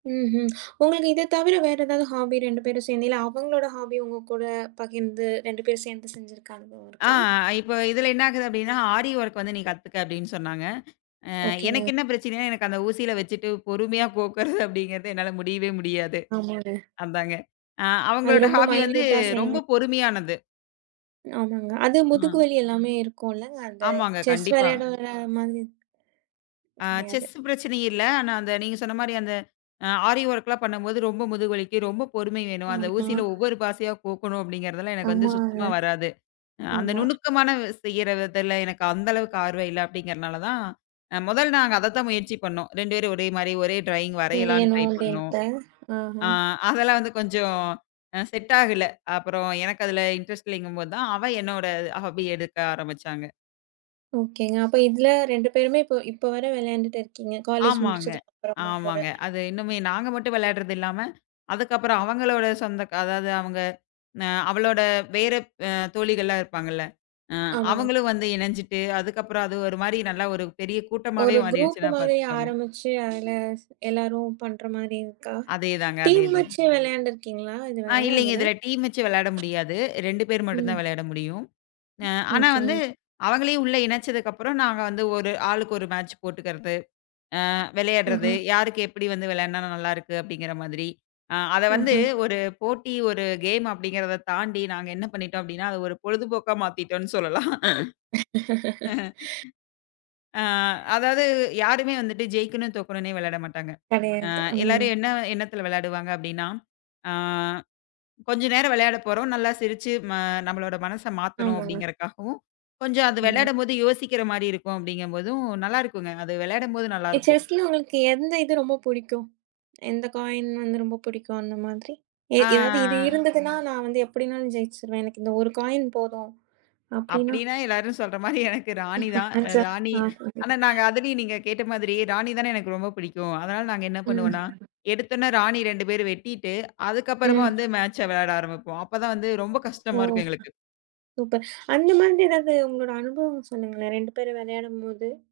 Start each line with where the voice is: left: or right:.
right: ம்ஹ்ம், உங்களுக்கு இதத் தவிர வேற ஏதாது ஹாபி 2 பேரும் சேர்ந்து இல்ல அவங்ளோட ஹாப்பி உங்க கூடப் பகிர்ந்து 2 பேரு சேர்ந்து செஞ்சிருக்க அனுபவம்
left: ஆ,
right: இருக்கா?
left: இப்ப இதுல என்ன ஆகுது அப்படின்னா ஆரி ஒர்க் வந்து நீ கத்துக்க அப்படின்னு சொன்னாங்க. ஆ, எனக்கு
right: ஓகேங்க.
left: என்ன பிரச்சினைனா, எனக்கு அந்த ஊசில வச்சிட்டு பொறுமையா கோக்ககறது அப்படிங்கிறது என்னால முடியவே முடியாது,
right: ஆமாங்க.
left: அதாங்க. ஆ,
right: அது
left: அவங்களோட
right: ரொம்ப
left: ஹாபி வந்து
right: மைன்யூட்டா செய்ணும்.
left: ரொம்ப பொறுமையானது.
right: ஆமாங்க. அதும் முதுகு
left: ஆ.
right: வலி எல்லாமே இருக்கும்ல. அந்த
left: ஆமாங்க,
right: செஸ்
left: கண்டிப்பா.
right: விளையாடோர மாதிரி,
left: ஆ,
right: கிடையாது.
left: செஸ்சு பிரச்சன இல்ல. ஆனா அந்த நீங்க சொன்ன மாதிரி அந்த ஆரி ஒர்க்லாம் பண்ணும்போது ரொம்ப முதுகு வலிக்கும். ரொம்ப பொறுமை வேணும். அந்த
right: ம்,
left: ஊசியில
right: ம்.
left: ஒவ்வொரு பாசியா கோக்கணு அப்படிங்கிறதுலாம் எனக்கு வந்து
right: ஆமாங்க,
left: சுத்தமா வராது. அந்த
right: ஆமா.
left: நுணுக்கமான செய்யற வித்துல எனக்கு அந்த அளவுக்கு ஆர்வம் இல்ல அப்படிங்கிறனாலதான், முதல் நாங்க அதத்தான் முயற்சி பண்ணோம். 2 பேரு ஒரே மாரி ஒரே ட்ராயிங்
right: வேணு
left: வரையலானுட்ரை பண்ணோம்.
right: [unintelligible] ஆஹா.
left: ஆ, அதெல்லா வந்து கொஞ்சம் செட் ஆகுல. அப்புறம் எனக்கு அதுல இன்ட்ரெஸ்ட் இல்லீங்கும்போதுதான் அவ என்னோட ஹாப்பி எடுக்க ஆரம்பசிச்சாங்க.
right: ஓகேங்க. அப்ப இத்ல 2 பேருமே இப்போ இப்ப வர வெளாயாண்டுட்டு இருக்கீங்க காலேஜ்
left: ஆமாங்க,
right: முடிச்சதுக்கு அப்புறமும் கூட.
left: ஆமாங்க. அது இன்னுமே நாங்க மட்டும் வெளாடுறது இல்லாம அதுக்கப்புறம் அவங்களோட சொந்தக க அதாது அவங்க, அவளோட வேற தோழிகள்லா இருப்பாங்கல. அ,
right: ஆமாங்க.
left: அவங்களும் வந்து இணஞ்சிட்டு அதுக்கப்புறம் அது ஒரு மாரி நல்லா ஒரு பெரிய கூட்டமாவே
right: ஒரு குரூப்பு
left: மாறிடுச்சுன்னா
right: மாரி
left: பாத்துக்கோங்க.
right: ஆரம்பிச்சு அதுல எல்லாரும் பண்ற மாரி இருக்கா?
left: அதே தாங்க அதே
right: டீம்
left: தாங்க.
right: வச்சு வேலையாண்டு இருக்கீங்களா
left: ஆ
right: இதுவர
left: இல்லீங்க
right: அதுல?
left: இதுல டீம் வச்சு வெளாட முடியாது. 2 பேர் மட்டும்தா
right: ம்.
left: விளையாட முடியும். அ ஆனா வந்து
right: ஓகேங்க.
left: அவங்களையும் உள்ள இணச்சதுக்கப்புறம் நாங்க வந்து ஒரு ஆளுக்கு ஒரு மேட்ச் போட்டுக்கிறது, ஆ, விளையாடுறது,
right: ஒஹோ.
left: யாருக்கு எப்படி வந்து விளையாடுனா நல்லா இருக்கு அப்படிங்கிற மாதிரி. அத வந்து
right: ம்ஹ்ம்.
left: ஒரு போட்டி, ஒரு கேம் அப்படிங்கிறத தாண்டி, நாங்க என்ன பண்ணிட்டோம் அப்படின்னா அத ஒரு பொழுதுபோக்கா மாத்திட்டோன்னு சொல்லலாம். அ அதாது யாருமே வந்துட்டு ஜெயிக்கணும், தோக்கணுனே வெளாட மாட்டாங்க. ஆ,
right: கெடையாது, ம்.
left: எல்லாரும் என்ன எண்ணத்துல வேளாடுவாங்க அப்படின்னா, ஆ கொஞ்ச நேர வெளையாடப்போறோம் நல்லா சிரிச்சு நம்மளோட மனச மாத்தணும்.
right: ஆமாங்க.
left: அப்படிங்கறக்காகவும், கொஞ்சம் அது
right: ம்.
left: விளையாடும்போது யோசிக்கிற மாரியு இருக்கும் அப்படிங்கிறபோதும் நல்லா இருக்குங்க. அது விளையாடும்போது நல்லா இருக்கும்.
right: செஸ்ல உங்களுக்கு எந்த இது ரொம்ப புடிக்கும், எந்த காய்ன் வந்து ரொம்ப புடிக்கும் அந்த மாதிரி. எதாது இது
left: ஆ.
right: இருந்ததுன்னா நான் வந்து எப்படின்னாலும் ஜெயிச்சுருவேன். எனக்கு இந்த ஒரு காய்ன் போதும் அப்படின்னா?
left: அப்படின்னா எல்லாரும சொல்ற மாரி எனக்கு ராணிதான், ராணி ஆனா நாங்க
right: [unintelligible]
left: அதுலயு நீங்கக் கேட்ட மாதிரி ராணிதானே எனக்கு ரொம்ப பிடிக்கும். அதனால நாங்க என்ன பண்ணுவோம்னா
right: ம்.
left: எடுத்தொனே ராணி 2 பேரும் வெட்டிட்டு அதுக்கப்புறமா
right: ம்.
left: வந்து மேட்ச் வெளையாட ஆரம்பிப்போம். அப்பதா வந்து ரொம்ப
right: ஓ!
left: கஷ்டமா இருக்கும் எங்களுக்கு.
right: சூப்பர் அந்த மாதிரி எதாது உங்களோட அனுபவம் சொல்லுங்களேன், 2 பேரும் விளையாடும்போது,